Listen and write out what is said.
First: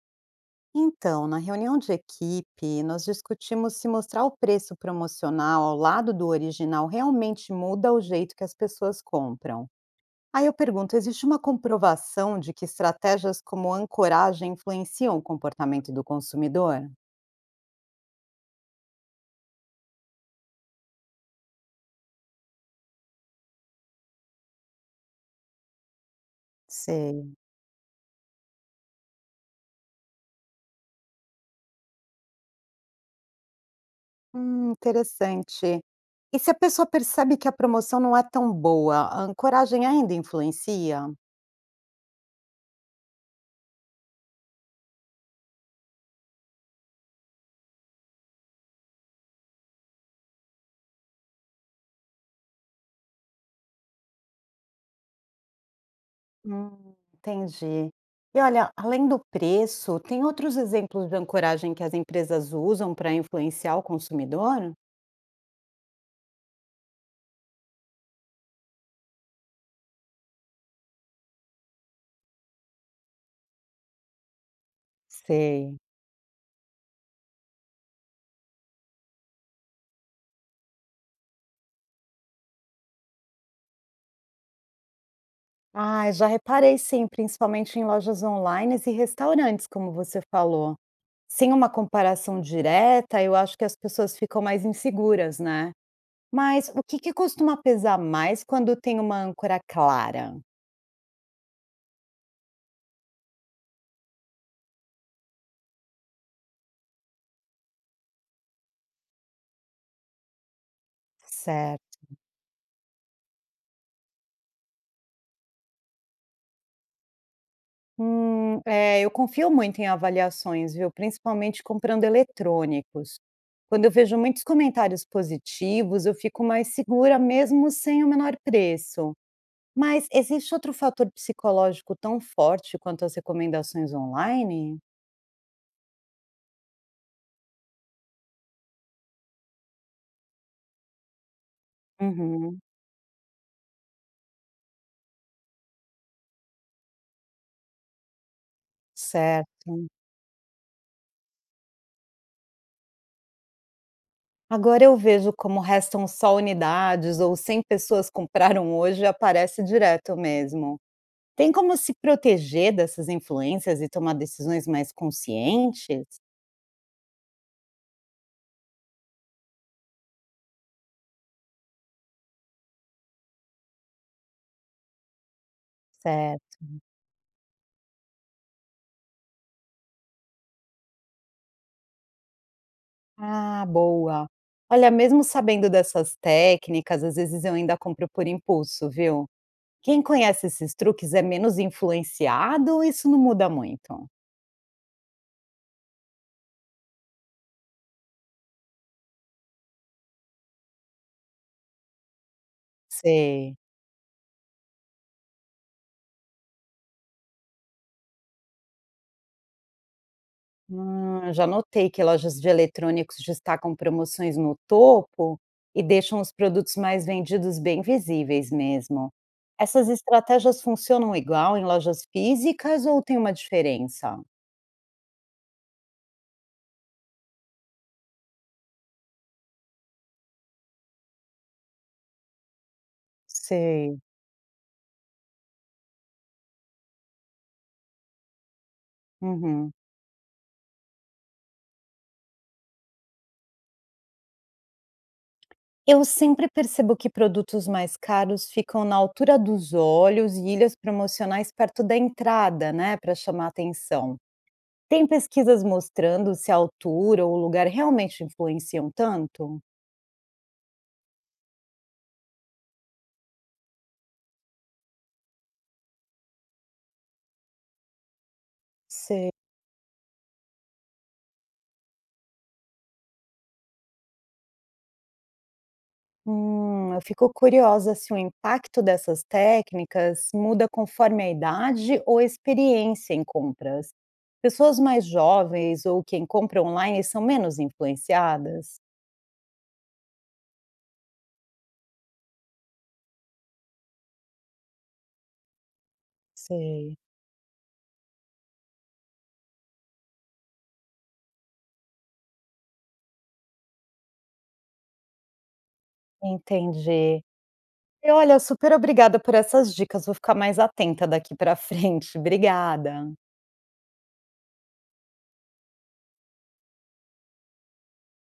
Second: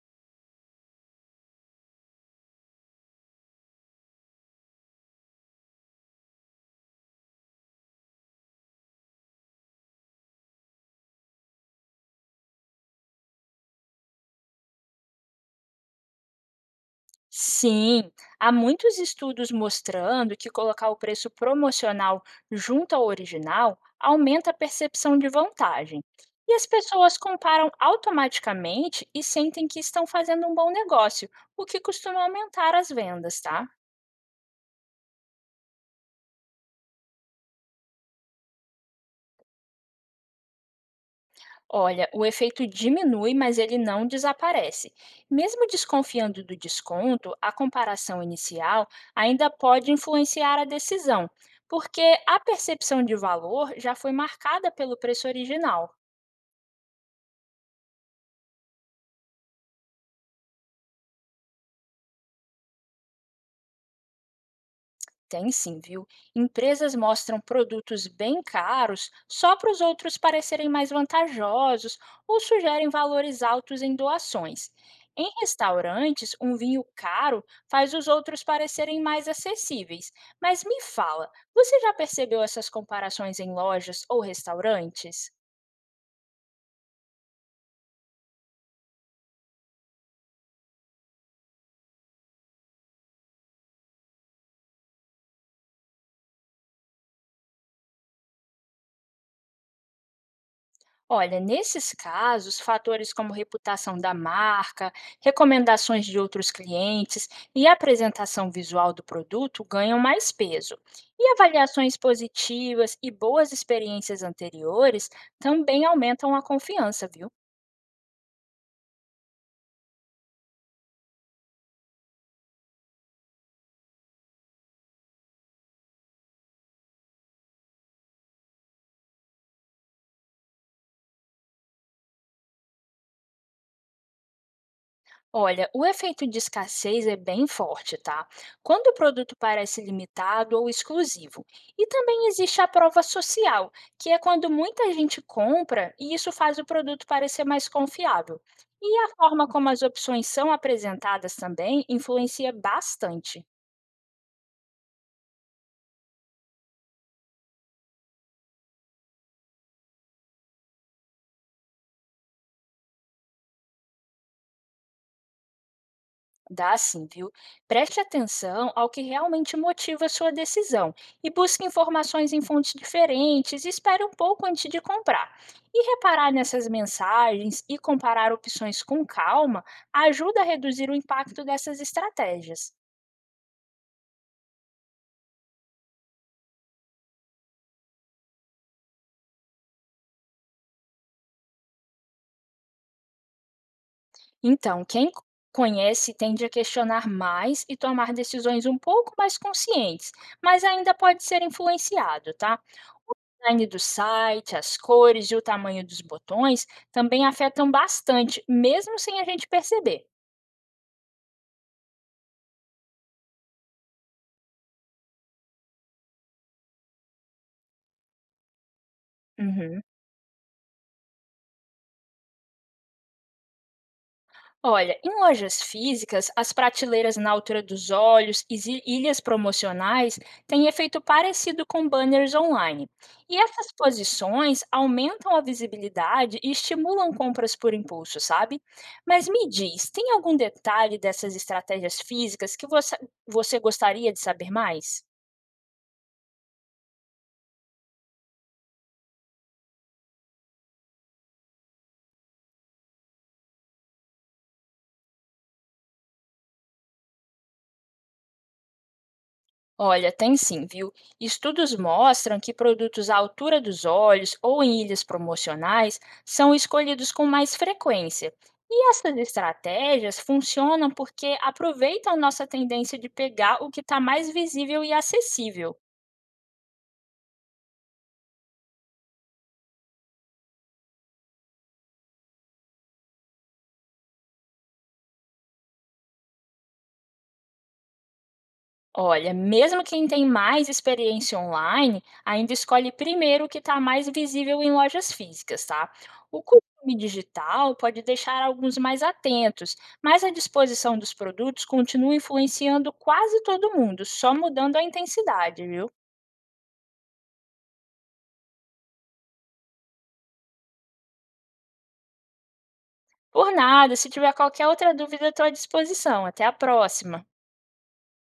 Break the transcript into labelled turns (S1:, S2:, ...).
S1: Então, na reunião de equipe, nós discutimos se mostrar o preço promocional ao lado do original realmente muda o jeito que as pessoas compram. Aí eu pergunto: existe uma comprovação de que estratégias como ancoragem influenciam o comportamento do consumidor?
S2: Sim, há muitos estudos mostrando que colocar o preço promocional junto ao original aumenta a percepção de vantagem. E as pessoas
S1: Sei.
S2: comparam automaticamente e sentem que estão fazendo um bom negócio, o que costuma aumentar as vendas, tá?
S1: Interessante. E se a pessoa percebe que a promoção não é tão boa, a ancoragem ainda influencia?
S2: Olha, o efeito diminui, mas ele não desaparece. Mesmo desconfiando do desconto, a comparação inicial ainda pode influenciar a decisão, porque a percepção de valor já foi marcada pelo preço original.
S1: Entendi. E olha, além do preço, tem outros exemplos de ancoragem que as empresas usam para influenciar o consumidor?
S2: Tem sim, viu? Empresas mostram produtos bem caros só para os outros parecerem mais vantajosos ou sugerem valores altos em doações. Em
S1: Sei.
S2: restaurantes, um vinho caro faz os outros parecerem mais acessíveis. Mas me fala, você já percebeu essas comparações em lojas ou restaurantes?
S1: Ah, já reparei sim, principalmente em lojas online e restaurantes, como você falou. Sem uma comparação direta, eu acho que as pessoas ficam mais inseguras, né? Mas o que que costuma pesar mais quando tem uma âncora clara?
S2: Olha, nesses casos, fatores como reputação da marca, recomendações de outros clientes e apresentação visual do produto ganham mais peso. E avaliações
S1: Certo.
S2: positivas e boas experiências anteriores também aumentam a confiança, viu?
S1: É, eu confio muito em avaliações, viu? Principalmente comprando eletrônicos. Quando eu vejo muitos comentários positivos, eu fico mais segura mesmo sem o menor preço. Mas existe outro fator psicológico tão forte quanto as recomendações online?
S2: Olha, o efeito de escassez é bem forte, tá? Quando o produto parece limitado ou exclusivo. E também existe
S1: Uhum,
S2: a prova social, que é quando muita gente compra e isso faz o produto parecer mais confiável. E a forma
S1: certo.
S2: como as opções são apresentadas também influencia bastante.
S1: Agora eu vejo como restam só unidades ou 100 pessoas compraram hoje, e aparece direto mesmo. Tem como se proteger dessas influências e tomar decisões mais conscientes?
S2: Dá sim, viu? Preste atenção ao que realmente motiva sua decisão e busque informações em fontes diferentes e espere um pouco antes de comprar. E reparar
S1: Certo.
S2: nessas mensagens e comparar opções com calma ajuda a reduzir o impacto dessas estratégias.
S1: Ah, boa. Olha, mesmo sabendo dessas técnicas, às vezes eu ainda compro por impulso, viu? Quem conhece esses truques é menos influenciado ou isso não muda muito?
S2: Então, conhece tende a questionar mais e tomar decisões um pouco mais conscientes, mas ainda pode ser influenciado, tá? O
S1: Sei.
S2: design do site, as cores e o tamanho dos botões também afetam bastante, mesmo sem a gente perceber.
S1: Já notei que lojas de eletrônicos destacam promoções no topo e deixam os produtos mais vendidos bem visíveis mesmo.
S2: Uhum.
S1: Essas estratégias funcionam igual em lojas físicas ou tem uma diferença?
S2: Olha, em lojas físicas, as prateleiras na altura dos olhos e ilhas promocionais têm efeito parecido com banners online. E essas
S1: Sei.
S2: posições aumentam a visibilidade e estimulam compras por impulso, sabe? Mas me
S1: Uhum.
S2: diz, tem algum detalhe dessas estratégias físicas que você gostaria de saber mais?
S1: Eu sempre percebo que produtos mais caros ficam na altura dos olhos e ilhas promocionais perto da entrada, né, para chamar atenção. Tem pesquisas mostrando se a altura ou o lugar realmente influenciam tanto?
S2: Olha, tem sim, viu? Estudos mostram que produtos à altura dos olhos ou em ilhas promocionais são escolhidos com mais frequência. E essas
S1: Sei.
S2: estratégias funcionam porque aproveitam nossa tendência de pegar o que está mais visível e acessível.
S1: Eu fico curiosa se o impacto dessas técnicas muda conforme a idade ou a experiência em compras. Pessoas mais jovens ou quem compra online são menos influenciadas?
S2: Olha, mesmo quem tem mais experiência online, ainda escolhe primeiro o que está mais visível em lojas físicas, tá? O costume
S1: Sei.
S2: digital pode deixar alguns mais atentos, mas a disposição dos produtos continua influenciando quase todo mundo, só mudando a intensidade, viu?
S1: Entendi. E olha, super obrigada por essas dicas, vou ficar mais atenta daqui para frente. Obrigada.
S2: Por nada, se tiver qualquer outra dúvida, estou à disposição. Até a próxima!